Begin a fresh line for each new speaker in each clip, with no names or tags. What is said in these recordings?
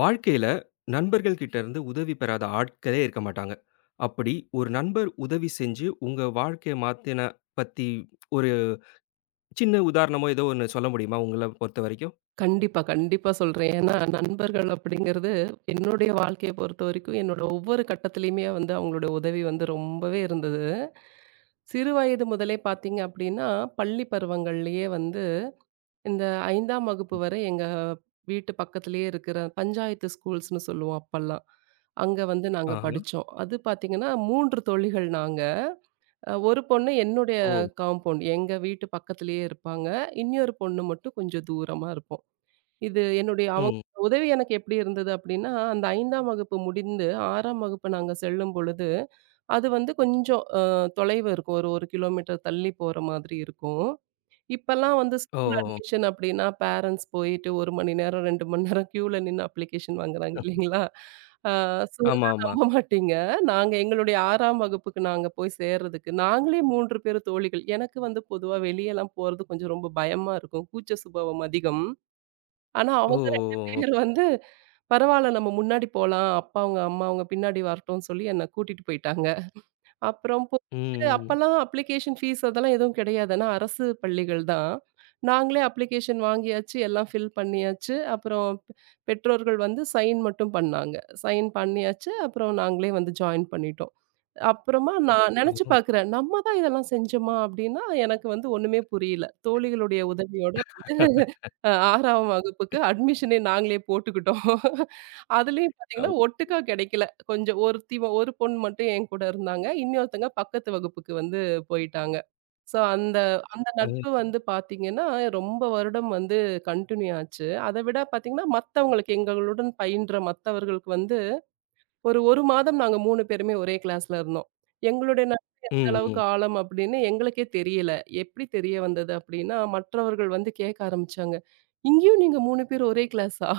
வாழ்க்கையில நண்பர்கள் கிட்ட இருந்து உதவி பெறாத ஆட்களே இருக்க மாட்டாங்க. அப்படி ஒரு நண்பர் உதவி செஞ்சு உங்க வாழ்க்கைய மாத்தின பத்தி ஒரு சின்ன உதாரணமோ ஏதோ ஒண்ணு சொல்ல முடியுமா? உங்கள பொறுத்தவரைக்கும்?
கண்டிப்பா, கண்டிப்பா சொல்றேன். ஏன்னா, நண்பர்கள் அப்படிங்கிறது வாழ்க்கைய பொறுத்தவரைக்கும், என்னோட ஒவ்வொரு கட்டத்திலயுமே வந்து அவங்களோட உதவி வந்து ரொம்பவே இருந்தது. சிறு வயது முதலே பார்த்தீங்க அப்படின்னா, பள்ளி பருவங்கள்லயே வந்து இந்த 5ஆம் வகுப்பு
ம்.
வரை எங்க வீட்டு பக்கத்திலேயே இருக்கிற பஞ்சாயத்து ஸ்கூல்ஸ்ன்னு சொல்லுவோம் அப்பல்லாம். அங்க வந்து நாங்க
ஆஹா.
படிச்சோம். அது பார்த்தீங்கன்னா, 3 தோழிகள் நாங்க. ஒரு பொண்ணு என்னுடைய
ஓ!
காம்பவுண்ட், எங்க வீட்டு பக்கத்திலேயே இருப்பாங்க. இன்னொரு பொண்ணு மட்டும் கொஞ்சம் தூரமா இருப்போம். இது என்னுடைய அவங்க
ம்.
உதவி எனக்கு எப்படி இருந்தது அப்படின்னா, அந்த 5ஆம் வகுப்பு முடிந்து 6ஆம் வகுப்பு நாங்க செல்லும் பொழுது, அது வந்து கொஞ்சம் தொலைவு இருக்கும். ஒரு 1 கிலோமீட்டர் தள்ளி போற மாதிரி இருக்கும். இப்பல்லாம் வந்து ஸ்கூல்
ஓ!
அட்மிஷன் அப்படின்னா, பேரண்ட்ஸ் போயிட்டு 1 மணி நேரம், 2 மணி நேரம் கியூல நின்னு அப்ளிகேஷன் வாங்குறாங்க இல்லைங்களா? ஆ சொன்னா
ஆமா, ஆமா.
நம்ப மாட்டீங்க. நாங்க எங்களுடைய 6ஆம் வகுப்புக்கு நாங்க போய் சேர்றதுக்கு, நாங்களே 3 பேரு தோழிகள். எனக்கு வந்து பொதுவா வெளியலாம் போறது கொஞ்சம் ரொம்ப பயமா இருக்கும். கூச்ச சுபாவம் அதிகம். ஆனா,
ஓ!
அவங்க 2 பேர்
ஓகே.
வந்து பரவால்ல நம்ம முன்னாடி போலாம். அப்பா, அவங்க அம்மா அவங்க பின்னாடி வரட்டும்னு சொல்லி என்ன கூட்டிட்டு போயிட்டாங்க. அப்புறம் போயிட்டு
ம்.
அப்பலாம் அப்ளிகேஷன் ஃபீஸ் அதெல்லாம் எதுவும் கிடையாது. ஆனா, அரசு பள்ளிகள் தான். நாங்களே அப்ளிகேஷன் வாங்கியாச்சு, எல்லாம் ஃபில் பண்ணியாச்சு. அப்புறம் பெற்றோர்கள் வந்து சைன் மட்டும் பண்ணாங்க. சைன் பண்ணியாச்சு. அப்புறம் நாங்களே வந்து ஜாயின் பண்ணிட்டோம். அப்புறமா நான் நெனச்சு
ஓ!
பார்க்குறேன். நம்ம தான் இதெல்லாம் செஞ்சோமா? அப்டின்னா எனக்கு வந்து ஒண்ணுமே புரியல. தோழிகளுடைய உதவியோட வந்து 6ஆம் வகுப்புக்கு அட்மிஷனே நாங்களே போட்டுக்கிட்டோம். அதுலயும்
அ.
பார்த்தீங்கன்னா,
உ-
ஒட்டுக்கா கிடைக்கல. கொஞ்சம் ஒருத்தி ஒரு பொண்ணு மட்டும் என் கூட இருந்தாங்க. இன்னொருத்தங்க பக்கத்து வகுப்புக்கு வந்து போயிட்டாங்க. ஸோ அந்த அந்த
அ,
நட்பு வந்து பார்த்தீங்கன்னா, ரொம்ப வருடம் வந்து கன்டின்யூ ஆச்சு. அத விட பார்த்தீங்கன்னா, மத்தவங்களுக்கு எங்களுடன் பயின்ற மத்தவர்களுக்கு வந்து ஒரு 1 மாதம் நாங்க 3 பேருமே ஒரே கிளாஸ்ல இருந்தோம். எங்களுடைய நட்பு எந்த அளவுக்கு
ம்,
ஆழம் அப்படின்னு எங்களுக்கே தெரியல. எப்படி தெரிய வந்தது அப்படின்னா, மற்றவர்கள் வந்து கேட்க ஆரம்பிச்சாங்க. "இங்கேயும் நீங்க 3 பேர் ஒரே கிளாஸா?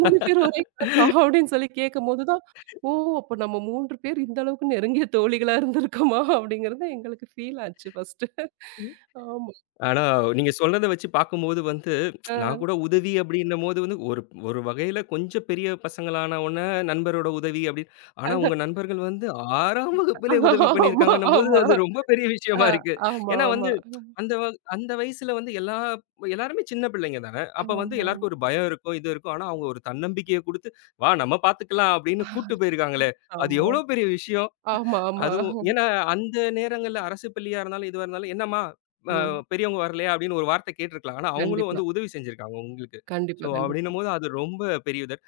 3 பேர் ஒரே கிளாஸா?" அப்படின்னு சொல்லி கேட்கும்போது தான், "ஓ! அப்ப நம்ம 3 பேர் இந்த அளவுக்கு நெருங்கிய தோழிகளா இருந்திருக்கோமா?" அப்படிங்கிறது எங்களுக்கு ஃபீல் ஆச்சு ஃபர்ஸ்ட்டு.
ம்.
ஆமா.
ஆனா, நீங்க சொன்னத வச்சு பார்க்கும்போது வந்து, நான்
அ
கூட உதவி அப்படின்னும்போது வந்து, ஒரு ஒரு வகையில கொஞ்சம் பெரிய பசங்களான உடனே நண்பரோட உதவி அப்படின்னு. ஆனா உங்க நண்பர்கள் வந்து 6ஆம் வகுப்பிலே உதவி
ஆமா,
பண்ணியிருக்காங்கன்னும்போது,
ஆமா.
அது ரொம்ப பெரிய விஷயமா
அ
இருக்கு.
ஆமா,
ஏன்னா
ஆமா.
வந்து அந்த வ அந்த வயசுல வந்து எல்லாருமே சின்ன பிள்ளைங்க தானே. அப்ப வந்து
ஆமா,
எல்லாருக்கும் ஒரு பயம் இருக்கும், இது இருக்கும். ஆனா அவங்க ஒரு தன்னம்பிக்கைய குடுத்து, "வா நம்ம பார்த்துக்கலாம்" அப்படின்னு கூட்டு போயிருக்காங்களே, அது
ஆமா.
எவ்வளோ பெரிய விஷயம்.
ஆமா, ஆமா.
அதுவும்
ஆமா.
ஏன்னா அந்த நேரங்கள்ல அரசு பள்ளியா இருந்தாலும், எதுவா இருந்தாலும், "என்னம்மா
ம்.
பெரியவங்க வரலையா அப்படின்னு ஒரு வார்த்தை கேட்டுருக்கலாம். ஆனா, அவங்களும்
கண்டிப்பா,
வந்து உதவி செஞ்சிருக்காங்க உங்களுக்கு. ஸோ,
கண்டிப்பா, கண்டிப்பா.
அப்படின்னும்போது அது ரொம்ப பெரிய உதவி.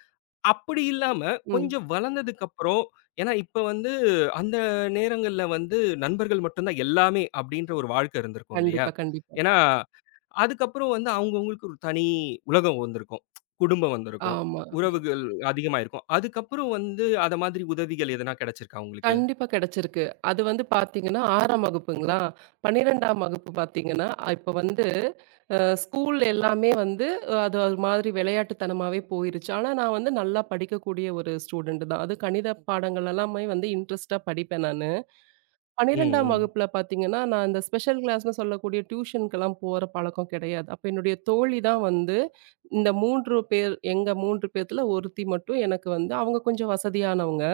அப்படி இல்லாம
ம்.
கொஞ்சம் வளர்ந்ததுக்கப்புறம் ஏன்னா இப்ப வந்து அந்த நேரங்கள்ல வந்து நண்பர்கள் மட்டும் தான் எல்லாமே அப்படின்ற ஒரு வாழ்க்கை இருந்திருக்கும் இல்லையா?
கண்டிப்பா, கண்டிப்பா.
ஏன்னா, அதுக்கப்புறம் வந்து அவங்கவங்களுக்கு ஒரு தனி உலகம் வந்திருக்கும். குடும்பம் வந்திருக்கும்.
ஆமா, ஆமா.
உறவுகள் அதிகமாயிருக்கும். அதுக்கப்புறம் வந்து அத மாதிரி உதவிகள் எதனா கிடைச்சிருக்கா உங்களுக்கு?
கண்டிப்பா கிடைச்சிருக்கு. அது வந்து பார்த்தீங்கன்னா 6ஆம் வகுப்புங்களா? 12ஆம் வகுப்பு பார்த்தீங்கன்னா, இப்ப வந்து ஸ்கூல் எல்லாமே வந்து அது ஒரு மாதிரி விளையாட்டுத்தனமாவே போயிருச்சு. ஆனா நான் வந்து நல்லா படிக்கக்கூடிய ஒரு ஸ்டூடண்ட் தான். அது கணித பாடங்கள் எல்லாமே வந்து இன்ட்ரெஸ்ட்டா படிப்பேன் நானு.
ம்,
12ஆம்
ம்.
வகுப்புல பார்த்தீங்கன்னா, நான் இந்த ஸ்பெஷல் கிளாஸ்ன்னு சொல்லக்கூடிய டியூஷனுக்கெல்லாம் போற பழக்கம் கிடையாது. அப்ப என்னுடைய தோழி தான் வந்து, இந்த 3 பேர் எங்க 3 பேத்துல ஒருத்தி மட்டும் எனக்கு வந்து அவங்க கொஞ்சம் வசதியானவங்க.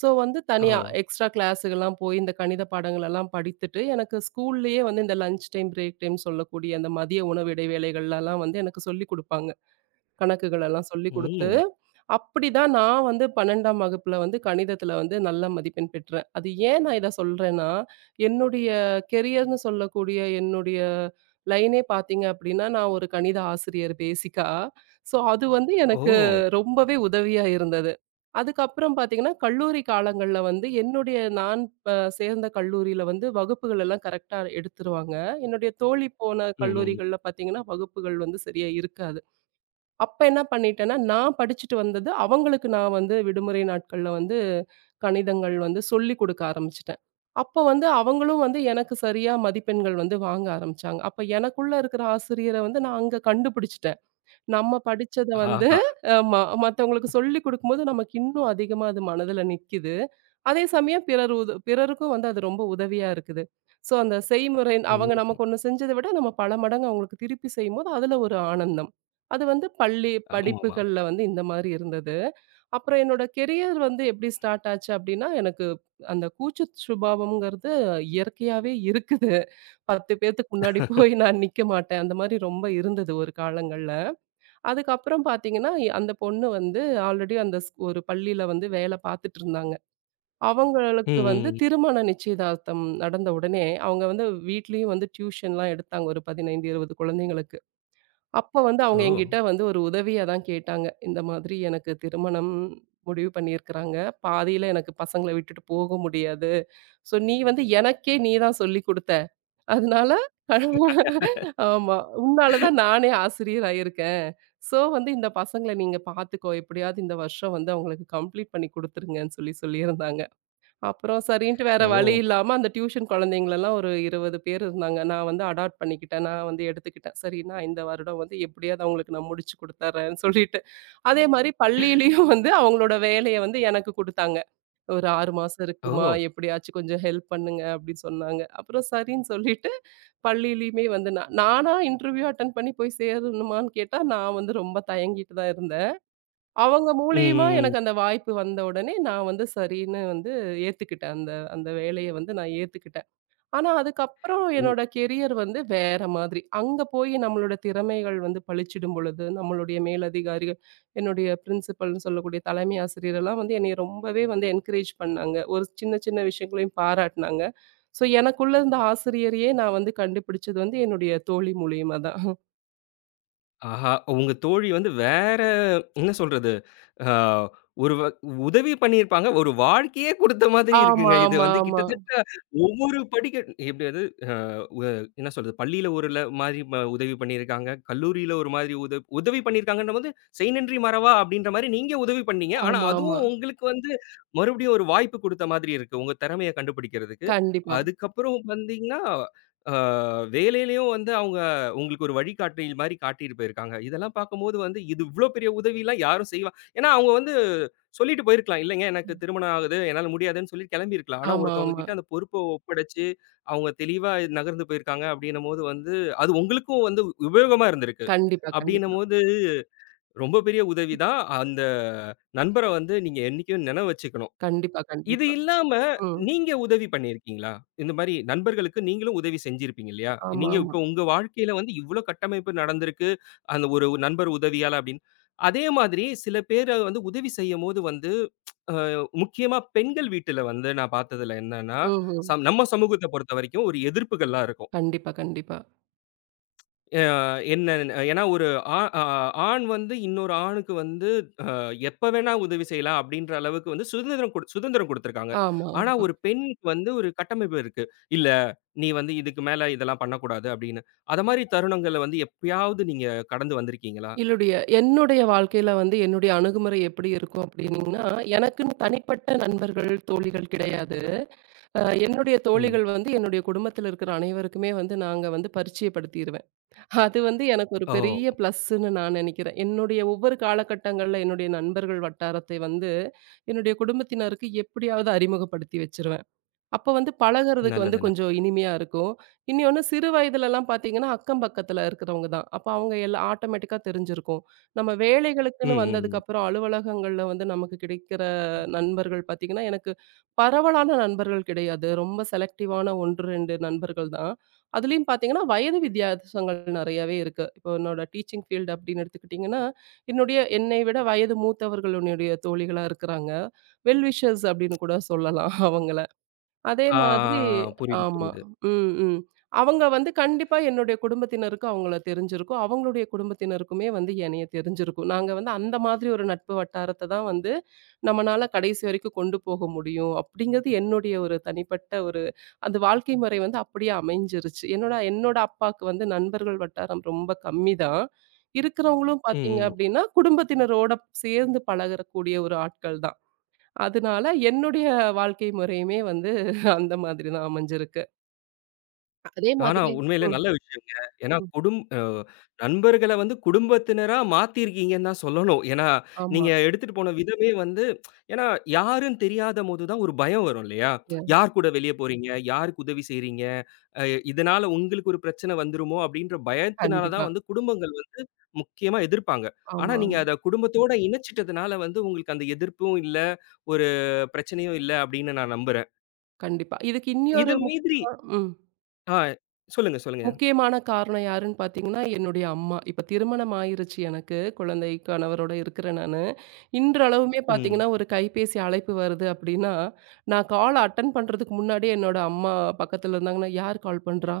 ஸோ வந்து
ஓ!
தனியா எக்ஸ்ட்ரா கிளாஸுகெல்லாம் போய் இந்த கணித பாடங்களெல்லாம் படித்துட்டு, எனக்கு ஸ்கூல்லயே வந்து இந்த லஞ்ச் டைம், பிரேக் டைம் சொல்லக்கூடிய அந்த மதிய உணவு இடைவேளைகள்லலாம் வந்து எனக்கு சொல்லிக் குடுப்பாங்க. கணக்குகள் எல்லாம் சொல்லிக் குடுத்து,
ம்.
அப்படிதான் நான் வந்து 12ஆம் வகுப்புல வந்து கணிதத்துல வந்து நல்ல மதிப்பெண் பெற்றேன். அது ஏன் நான் இத சொல்றேன்னா, என்னுடைய கெரியர்ன்னு சொல்லக்கூடிய என்னுடைய லைனே பார்த்தீங்க அப்படின்னா, நான் ஒரு கணித ஆசிரியர் பேசிக்கா. ஸோ அது வந்து
ஓ!
எனக்கு ரொம்பவே உதவியா இருந்தது. அதுக்கப்புறம் பார்த்தீங்கன்னா, கல்லூரி காலங்கள்ல வந்து என்னுடைய நான் சேர்ந்த கல்லூரியில வந்து வகுப்புகள் எல்லாம் கரெக்ட்டா எடுத்துருவாங்க. என்னுடைய தோழி போன
ம், ம்.
கல்லூரிகள்ல பார்த்தீங்கன்னா, வகுப்புகள் வந்து சரியா இருக்காது. அப்ப என்ன பண்ணிட்டேன்னா, நான் படிச்சுட்டு வந்தது, அவங்களுக்கு நான் வந்து விடுமுறை நாட்கள்ல வந்து கணிதங்கள் வந்து சொல்லிக் கொடுக்க ஆரம்பிச்சுட்டேன். அப்ப வந்து அவங்களும் வந்து எனக்கு சரியா மதிப்பெண்கள் வந்து வாங்க ஆரம்பிச்சாங்க. அப்ப எனக்குள்ள இருக்கிற ஆசிரியர வந்து நான் அங்க கண்டுபிடிச்சுட்டேன். நம்ம படிச்சத வந்து
ஆஹா!
ஆமா. மத்தவங்களுக்கு சொல்லிக் குடுக்கும்போது நமக்கு இன்னும் அதிகமா அது மனதுல நிக்குது. அதே சமயம் பிறர் பிறருக்கும் வந்து அது ரொம்ப உதவியா இருக்குது. ஸோ அந்த செய்முறை அவங்க
ம்.
நமக்கு ஒண்ணு செஞ்சத விட நம்ம பல மடங்கு அவங்களுக்கு திருப்பி செய்யும்போது அதுல ஒரு ஆனந்தம். அது வந்து பள்ளி
ஆமாமா.
படிப்புகள்ல வந்து இந்த மாரி இருந்தது. அப்புறம் என்னோட கெரியர் வந்து எப்படி ஸ்டார்ட் ஆச்சு அப்படின்னா, எனக்கு அந்த கூச்ச சுபாவம்ங்கிறது இயற்கையாவே இருக்குது. 10 பேத்துக்கு முன்னாடி போய் நான் நிக்க மாட்டேன். அந்த மாரி ரொம்ப இருந்தது ஒரு காலங்கள்ல. அதுக்கப்புறம் பார்த்தீங்கன்னா, அந்த பொண்ணு வந்து ஆல்ரெடி அந்த ஒரு பள்ளியில வந்து வேலை பார்த்துட்டு இருந்தாங்க.
ம்,
அவங்களுக்கு வந்து
ம்.
திருமண நிச்சயதார்த்தம் நடந்த உடனே, அவங்க வந்து வீட்லயும் வந்து டியூஷன்லாம் எடுத்தாங்க ஒரு 15, 20 குழந்தைங்களுக்கு. அப்ப வந்து அவங்க
ஓ!
என்கிட்ட வந்து ஒரு உதவியா தான் கேட்டாங்க. இந்த மாதிரி எனக்கு திருமணம் முடிவு பண்ணியிருக்கிறாங்க. பாதியில எனக்கு பசங்கள விட்டுட்டு போக முடியாது. ஸோ நீ வந்து எனக்கே நீ தான் சொல்லிக் குடுத்த. அதனால ஆமா. உன்னால தான் நானே ஆசிரியர் ஆயிருக்கேன். ஸோ வந்து இந்த பசங்கள நீங்க பார்த்துக்கோ! எப்படியாவது இந்த வருஷம் வந்து அவங்களுக்கு கம்ப்ளீட் பண்ணி குடுத்துருங்கன்னு சொல்லி சொல்லியிருந்தாங்க. அப்புறம் சரின்ட்டு வேற வழி
ஓ!
இல்லாம அந்த டியூஷன் குழந்தைங்களலாம் ஒரு 20 பேர் இருந்தாங்க. நான் வந்து அடாப்ட் பண்ணிக்கிட்டேன். நான் வந்து எடுத்துக்கிட்டேன். சரி நான் இந்த வருடம் வந்து எப்படியாவது அவங்களுக்கு நான் முடிச்சு குடுத்துர்றேன்னு சொல்லிட்டு. அதே மாரி பள்ளியிலயும் வந்து அவங்களோட வேலைய வந்து எனக்கு குடுத்தாங்க. ஒரு 6 மாசம் இருக்குமா,
ஓ!
எப்படியாச்சும் கொஞ்சம் ஹெல்ப் பண்ணுங்க அப்படின்னு சொன்னாங்க. அப்புறம் சரின்னு சொல்லிட்டு பள்ளியிலயுமே வந்து நான் நானா இன்டர்வியூ அட்டெண்ட் பண்ணி போய் சேரணுமான்னு கேட்டா, நான் வந்து ரொம்ப தயங்கிட்டு தான் இருந்தேன். அவங்க மூலியமா
ம், ம்.
எனக்கு அந்த வாய்ப்பு வந்த உடனே, நான் வந்து சரின்னு வந்து ஏத்துக்கிட்டேன். அந்த அந்த வேலைய வந்து நான் ஏத்துக்கிட்டேன். ஆனா, அதுக்கப்புறம்
உ
என்னோட கெரியர் வந்து வேற மாதிரி. அங்க போய் நம்மளோட திறமைகள் வந்து பளிச்சிடும் பொழுது, நம்மளுடைய மேலதிகாரிகள், என்னுடைய பிரின்சிபல்ன்னு சொல்லக்கூடிய தலைமை ஆசிரியர் எல்லாம் வந்து என்னைய ரொம்பவே வந்து என்கரேஜ் பண்ணாங்க. ஒரு சின்ன சின்ன விஷயங்களையும் பாராட்டுனாங்க. ஸோ, எனக்குள்ள இருந்த ஆசிரியரையே நான் வந்து கண்டுபிடிச்சது வந்து என்னுடைய தோழி மூலியமா தான்.
ஆஹா! உங்க தோழி வந்து வேற என்ன சொல்றது? அ ஒரு வ உதவி பண்ணியிருப்பாங்க. ஒரு வாழ்க்கையே குடுத்த மாதிரி
ஆமா,
இருக்குங்க. இது
ஆமா,
வந்து
ஆமா.
கிட்டத்தட்ட ஒவ்வொரு படிக்க எப்டி அது உ என்ன சொல்றது? பள்ளியில ஒருல மாரி ம உதவி பண்ணியிருக்காங்க. கல்லூரியில ஒரு மாதிரி உதவி பண்ணியிருக்காங்கன்னும்போது, "செய்நன்றி மறவா" அப்படின்ற மாரி நீங்க உதவி பண்ணீங்க. ஆனா,
ஆமா, ஆமா.
அதுவும் உங்களுக்கு வந்து மறுபடியும் ஒரு வாய்ப்பு குடுத்த மாதிரி இருக்கு. உங்க திறமைய கண்டுபிடிக்கிறதுக்கு.
கண்டிப்பா.
அதுக்கப்புறம் வந்தீங்கன்னா, அ வேலையிலயும் வந்து அவங்க உங்களுக்கு ஒரு வழிகாட்டில் மாரி காட்டிட்டு போயிருக்காங்க. இதெல்லாம் பார்க்கும்போது வந்து, இது இவ்ளோ பெரிய உதவிலாம் யாரும் செய்வா. ஏன்னா அவங்க வந்து சொல்லிட்டு போயிருக்கலாம். "இல்லைங்க, எனக்கு திருமணம் ஆகுது. என்னால முடியாதுன்னு" சொல்லி கிளம்பியிருக்கலாம். ஆனா,
ஆமா,
ஒருத்தவங்க
ஆமா.
கிட்ட அந்த பொறுப்ப ஒப்படைச்சு அவங்க தெளிவா நகர்ந்து போயிருக்காங்க அப்படின்னும்போது வந்து, அது உங்களுக்கும் வந்து உபயோகமா இருந்திருக்கு.
கண்டிப்பா, கண்டிப்பா.
அப்படின்னும்போது ரொம்ப பெரிய உதவி தான். அந்த நண்பர வந்து நீங்க என்னைக்கும் நினைவு வச்சுக்கணும்.
கண்டிப்பா,
இது
கண்டிப்பா.
இல்லாம
ம்.
நீங்க உதவி பண்ணியிருக்கீங்களா? இந்த மாரி நண்பர்களுக்கு நீங்களும் உதவி செஞ்சிருப்பீங்க இல்லையா?
ஆமா,
நீங்க
ஆமா.
இப்ப உங்க வாழ்க்கையில வந்து இவ்ளோ கட்டமைப்பு நடந்திருக்கு. அந்த ஒரு நண்பர் உதவியால அப்படின்னு. அதே மாதிரி சில பேர வந்து உதவி செய்யும்போது வந்து அ முக்கியமா பெண்கள் வீட்டுல வந்து நான் பார்த்ததுல என்னன்னா,
ம்ஹ்ம்.
சம் நம்ம சமூகத்த பொறுத்தவரைக்கும் ஒரு எதிர்ப்புகள்லாம் இருக்கும்.
கண்டிப்பா, கண்டிப்பா.
அ என்ன ஏன்னா ஒரு ஆ அ ஆண் வந்து இன்னொரு ஆணுக்கு வந்து அ எப்ப வேணா உதவி செய்யலாம் அப்படின்ற அளவுக்கு வந்து சுதந்திரம் குடுத்துருக்காங்க.
ஆமா,
ஆனா
ஆமா.
ஒரு பெண்ணுக்கு வந்து ஒரு கட்டமைப்பு இருக்கு. இல்ல நீ வந்து இதுக்கு மேல இதெல்லாம் பண்ணக்கூடாது அப்படின்னு. அத மாரி தருணங்கள்ல வந்து எப்பயாவது நீங்க கடந்து வந்திருக்கீங்களா?
என்னுடைய என்னுடைய வாழ்க்கையில வந்து என்னுடைய அணுகுமுறை எப்படி இருக்கும் அப்படின்னீங்கன்னா, எனக்குன்னு தனிப்பட்ட நண்பர்கள், தோழிகள் கிடையாது. அ என்னுடைய
ம்.
தோழிகள் வந்து என்னுடைய குடும்பத்தில இருக்கிற அனைவருக்குமே வந்து நாங்க வந்து பரிச்சயப்படுத்திருவேன். அது வந்து எனக்கு ஒரு பெரிய
ஓ!
பிளஸ்ன்னு நான் நினைக்கிறேன். என்னுடைய ஒவ்வொரு காலகட்டங்கள்ல என்னுடைய நண்பர்கள் வட்டாரத்தை வந்து என்னுடைய குடும்பத்தினருக்கு எப்படியாவது அறிமுகப்படுத்தி வச்சிருவேன். அப்ப வந்து பழகுறதுக்கு வந்து
நல்லது,
கொஞ்சம்
நல்லது.
இனிமையா இருக்கும். இன்னொன்னு சிறு வயதிலலாம் பார்த்தீங்கன்னா, அக்கம் பக்கத்துல இருக்கிறவங்க தான். அப்ப அவங்க எல்லாம் ஆட்டோமேட்டிக்கா தெரிஞ்சிருக்கும். நம்ம
ம்,
வேலைகளுக்குன்னு
ம், ம்.
வந்ததுக்கப்புறம் அலுவலகங்கள்ல வந்து நமக்கு கிடைக்கிற நண்பர்கள் பார்த்தீங்கன்னா, எனக்கு பரவலான நண்பர்கள் கிடையாது. ரொம்ப செலக்டிவான 1, 2 நண்பர்கள் தான். அதுலயும் பார்த்தீங்கன்னா, வயது வித்தியாசங்கள் நெறையவே இருக்கு. இப்போ என்னோட டீச்சிங் ஃபீல்டு அப்படின்னு எடுத்துக்கிட்டிங்கன்னா, என்னை விட வயது மூத்தவர்கள் என்னுடைய தோழிகளா இருக்கிறாங்க. வெல் விஷர்ஸ் அப்படின்னு கூட சொல்லலாம் அவங்கள. அதே
ஆ,
மாதிரி
ஆ, ஆ. புரியுது,
ஆமா.
புரியுது.
ம், ம். அவங்க வந்து கண்டிப்பா என்னுடைய குடும்பத்தினருக்கு அவங்கள தெரிஞ்சிருக்கும். அவங்களுடைய குடும்பத்தினருக்குமே வந்து என்னைய தெரிஞ்சிருக்கும். நாங்க வந்து அந்த மாதிரி ஒரு நட்பு வட்டாரத்த தான் வந்து நம்மனால கடைசி வரைக்கும் கொண்டு போக முடியும். அப்படிங்கிறது என்னுடைய ஒரு தனிப்பட்ட ஒரு அந்த வாழ்க்கை முறை வந்து அப்படியே அமைஞ்சிருச்சு. என்னோட என்னோட அப்பாக்கு வந்து நண்பர்கள் வட்டாரம் ரொம்ப கம்மி தான். இருக்கிறவங்களும் பார்த்தீங்க
ம், ம்.
அப்படின்னா, குடும்பத்தினரோட சேர்ந்து பழகக்கூடிய ஒரு ஆட்கள் தான். அதனால என்னுடைய வாழ்க்கை முறையுமே வந்து அந்த மாதிரி தான் அமைஞ்சிருக்கு. அதே
ஆனா
மாதிரி
உண்மையிலே
ம்,
நல்ல விஷயங்க. ஏன்னா
ம்.
குடும் அ நண்பர்கள வந்து குடும்பத்தினரா மாத்தியிருக்கீங்கன்னு தான் சொல்லணும். ஏன்னா,
ஆமா.
நீங்க எடுத்துட்டு போன விதமே வந்து ஏன்னா யாருன்னு தெரியாதபோது தான் ஒரு பயம் வரும் இல்லையா?
ய
யார் கூட வெளிய போறீங்க? யாருக்கு உதவி செய்றீங்க? அ இதனால உங்களுக்கு ஒரு பிரச்சனை வந்துருமோ! அப்பிடின்ற பயத்தினால
கண்டிப்பா.
தான் வந்து குடும்பங்கள் வந்து முக்கியமா எதிர்ப்பாங்க. ஆனா,
ஆமா,
நீங்க
ஆமா.
அத குடும்பத்தோட இணைச்சிட்டதுனால வந்து உங்களுக்கு அந்த எதிர்ப்பும் இல்ல, ஒரு பிரச்சனையும் இல்ல அப்பிடின்னு நான் நம்புறேன்.
கண்டிப்பா. இதுக்கு
இது
இன்னியொரு
மீதிரி
முக்கியமா ம்.
ஆ சொல்லுங்க, சொல்லுங்க.
முக்கியமான காரணம் யாருன்னு பார்த்தீங்கன்னா, என்னுடைய அம்மா. இப்ப திருமணம் ஆயிருச்சு எனக்கு. குழந்தை, கணவரோட இருக்கிறேன் நானு. இன்றளவுமே
ம்.
பார்த்தீங்கன்னா, ஒரு கைபேசி அழைப்பு வருது அப்படின்னா, நான் கால் அட்டெண்ட் பண்றதுக்கு முன்னாடியே என்னோட அம்மா பக்கத்துல இருந்தாங்கன்னா, "யார் கால் பண்றா?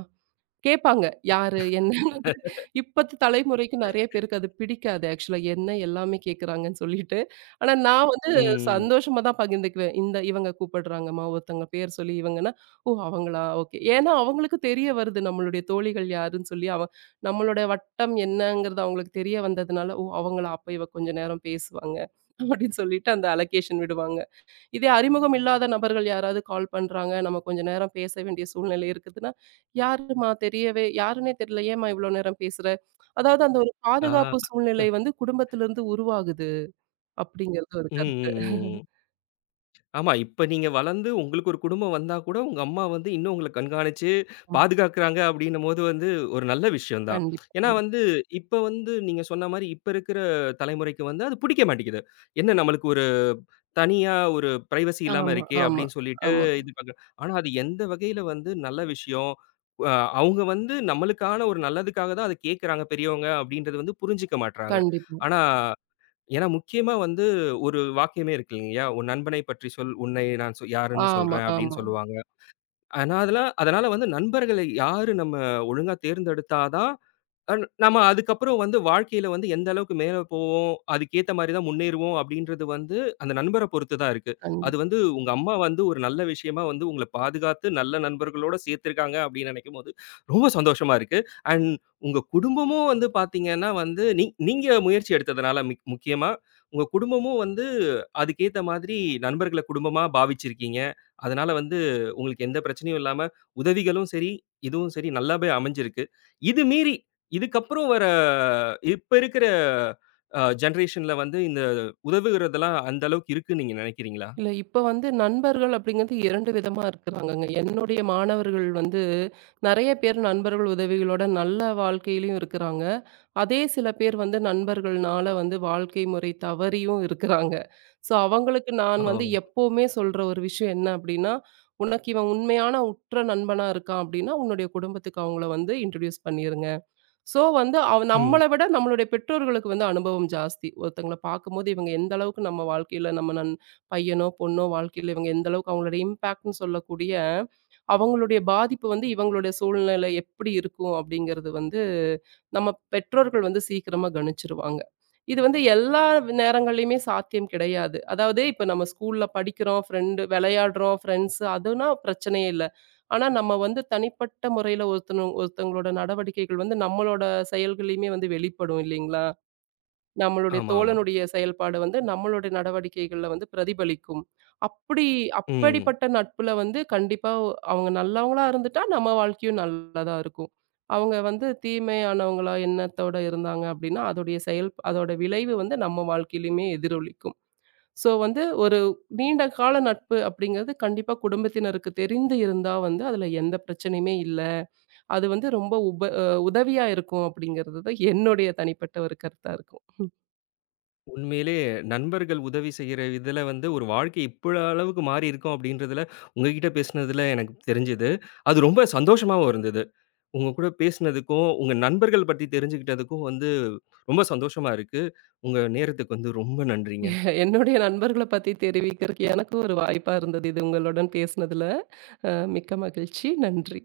கேட்பாங்க. யாரு? என்னன்னு இப்பத்து தலைமுறைக்கு நெறைய பேருக்கு அது பிடிக்காது. ஆக்சுவலா என்ன எல்லாமே கேட்குறாங்கன்னு சொல்லிட்டு. ஆனா நான் வந்து
ம்.
சந்தோஷமா தான் பகிர்ந்துக்குவேன். இந்த இவங்க கூப்பிடுறாங்கம்மா, ஒருத்தவங்க பேர் சொல்லி இவங்கன்னா, ஓ! அவங்களா? ஓகே. ஏன்னா அவங்களுக்கு தெரிய வருது நம்மளுடைய தோழிகள் யாருன்னு சொல்லி, அவ நம்மளோட வட்டம் என்னங்கிறது அவங்களுக்கு தெரிய வந்ததுனால, ஓ! அவங்களா? அப்ப இவ கொஞ்ச நேரம் பேசுவாங்க. அப்படின்னு சொல்லிட்டு அந்த அலோகேஷன் விடுவாங்க. இதே அறிமுகம் இல்லாத நபர்கள் யாராவது கால் பண்றாங்க, நம்ம கொஞ்ச நேரம் பேச வேண்டிய சூழ்நிலை இருக்குதுன்னா, "யாரும்மா தெரியவே யாருன்னே தெரியல. ஏம்மா இவ்ளோ நேரம் பேசுற?" அதாவது அந்த ஒரு
ஆ.
பாதுகாப்பு சூழ்நிலை வந்து குடும்பத்திலிருந்து உருவாகுது அப்படிங்கிறது ஒரு
ம்,
கருத்து.
ம், ம். ஆமா. இப்ப நீங்க வளர்ந்து உங்களுக்கு ஒரு குடும்பம் வந்தா கூட, உங்க அம்மா வந்து இன்னும் உங்கள கண்காணிச்சு
ம்.
பாதுகாக்குறாங்க அப்டின்னும்போது வந்து ஒரு நல்ல விஷயம் தான்.
கண்டிப்பா,
ஏன்னா
கண்டிப்பா.
வந்து இப்ப வந்து நீங்க சொன்ன மாரி இப்ப இருக்கிற தலைமுறைக்கு வந்து அது பிடிக்க மாட்டேங்குது. என்ன நம்மளுக்கு ஒரு தனியா ஒரு பிரைவசி இல்லாம
ஆமா,
இருக்கே
ஆமா,
அப்டின்னு சொல்லிட்டு
ஆமா.
இது பண்ற. ஆனா அது எந்த வகையில வந்து நல்ல விஷயம். அ அவங்க வந்து நம்மளுக்கான ஒரு நல்லதுக்காக தான் அத கேட்குறாங்க பெரியவங்க அப்டின்றது வந்து புரிஞ்சுக்க மாட்றாங்க.
கண்டிப்பா.
ஆனா ஏன்னா முக்கியமா வந்து ஒரு வாக்கியமே இருக்கு இல்லையா? "உன் நண்பனை பற்றி சொல், உன்னை நான் யாருன்னு
ஆமா,
சொல்றேன்" அப்படின்னு
ஆமா.
சொல்லுவாங்க. அதனால அதனால வந்து நண்பர்களை யாரு நம்ம ஒழுங்கா தேர்ந்தெடுத்தா தான் அன் நம்ம அதுக்கப்புறம் வந்து வாழ்க்கையில வந்து எந்த அளவுக்கு மேல போவோம், அதுக்கேத்த மாரி தான் முன்னேறுவோம் அப்டின்றது வந்து, அந்த நண்பர பொறுத்து தான் இருக்கு. அது
கண்டிப்பா.
வந்து உங்க அம்மா வந்து ஒரு நல்ல விஷயமா வந்து உங்கள பாதுகாத்து, நல்ல நண்பர்களோட சேர்த்திருக்காங்க அப்டின்னு நெனைக்கும்போது, ரொம்ப சந்தோஷமா இருக்கு. அண்ட் உங்க குடும்பமும் வந்து பாத்தீங்கன்னா வந்து, நீங்க முயற்சி எடுத்ததுனால முக்கியமா, உங்க குடும்பமும் வந்து அதுக்கேத்த மாதிரி நண்பர்கள குடும்பமா பாவிச்சிருக்கீங்க. அதனால வந்து உங்களுக்கு எந்த பிரச்சனையும் இல்லாம, உதவிகளும் சரி, இதுவும் சரி நல்லாவே அமைஞ்சிருக்கு. இது மீறி இதுக்கப்புறம் வர இப்ப இருக்கிற ஜெனரேஷன்ல வந்து இந்த உதவுகிறதெல்லாம் அந்த அளவுக்கு இருக்குன்னு நீங்க நினைக்கிறீங்களா?
இல்ல, இப்ப வந்து நண்பர்கள் அப்படிங்கிறது 2 விதமா இருக்கிறாங்கங்க. என்னுடைய மாணவர்கள் வந்து நெறைய பேர் நண்பர்கள் உதவிகளோட நல்ல வாழ்க்கையிலயும் இருக்கிறாங்க. அதே சில பேர் வந்து நண்பர்கள்னால வந்து வாழ்க்கை முறை தவறியும் இருக்கிறாங்க. ஸோ அவங்களுக்கு
ஓ!
நான் வந்து எப்பவுமே சொல்ற ஒரு விஷயம் என்ன அப்படின்னா, "உனக்கு இவன் உண்மையான உற்ற நண்பனா இருக்கான் அப்படின்னா, உன்னுடைய குடும்பத்துக்கு அவங்கள வந்து இன்ட்ரோடியூஸ் பண்ணிருங்க." ஸோ வந்து அவ
ம்.
நம்மள விட நம்மளுடைய பெற்றோர்களுக்கு வந்து அனுபவம் ஜாஸ்தி. ஒருத்தங்கள பார்க்கும்போது இவங்க எந்த அளவுக்கு நம்ம வாழ்க்கையில நம்ம பையனோ, பொண்ணோ வாழ்க்கையில இவங்க எந்த அளவுக்கு அவங்களுடைய இம்பேக்ட்ன்னு சொல்லக்கூடிய, அவங்களுடைய பாதிப்பு வந்து இவங்களுடைய சூழ்நிலை எப்படி இருக்கும் அப்படிங்கிறது வந்து, நம்ம பெற்றோர்கள் வந்து சீக்கிரமா கணிச்சுருவாங்க. இது வந்து எல்லா நேரங்கள்லயுமே சாத்தியம் கிடையாது. அதாவது இப்ப நம்ம ஸ்கூல்ல படிக்கிறோம், ஃப்ரெண்டு விளையாடுறோம், ஃப்ரெண்ட்ஸ் அதுனா பிரச்சனையே இல்ல. ஆனா, நம்ம வந்து தனிப்பட்ட முறையில ஒருத்தனு ஒருத்தவங்களோட நடவடிக்கைகள் வந்து நம்மளோட செயல்கள்லயுமே வந்து வெளிப்படும் இல்லைங்களா? நம்மளுடைய
ஆமா, ஆமா.
தோழனுடைய செயல்பாடு வந்து நம்மளுடைய நடவடிக்கைகள்ல வந்து பிரதிபலிக்கும். அப்படி
ம்.
அப்படிப்பட்ட நட்புல வந்து கண்டிப்பா அவங்க நல்லவங்களா இருந்துட்டா நம்ம வாழ்க்கையும் நல்லதா இருக்கும். அவங்க வந்து தீமையானவங்களா எண்ணத்தோட இருந்தாங்க அப்படின்னா, அதோடைய செயல் அதோட விளைவு வந்து நம்ம வாழ்க்கையிலயுமே எதிரொலிக்கும். ஸோ வந்து ஒரு நீண்ட கால நட்பு அப்படிங்கிறது கண்டிப்பா குடும்பத்தினருக்கு தெரிந்து இருந்தா வந்து அதுல எந்த பிரச்சனையுமே இல்ல. அது வந்து ரொம்ப உப அ உதவியா இருக்கும் அப்படிங்கிறது தான் என்னுடைய தனிப்பட்ட ஒரு கருத்தா இருக்கும்.
உண்மையிலேயே நண்பர்கள் உதவி செய்யற இதுல வந்து ஒரு வாழ்க்கை இப்ப அளவுக்கு மாறி இருக்கோம் அப்படின்றதுல, உங்ககிட்ட பேசினதுல எனக்கு தெரிஞ்சது. அது ரொம்ப சந்தோஷமாவும் இருந்தது. உங்க கூட பேசினதுக்கும், உங்க நண்பர்கள் பத்தி தெரிஞ்சுக்கிட்டதுக்கும் வந்து ரொம்ப சந்தோஷமா இருக்கு. உங்க நேரத்துக்கு வந்து ரொம்ப நன்றிங்க.
என்னுடைய நண்பர்கள பத்தி தெரிவிக்கிறக்கு எனக்கும் ஒரு வாய்ப்பா இருந்தது. இது உங்களுடன் பேசினதுல. அ மிக்க மகிழ்ச்சி. நன்றி.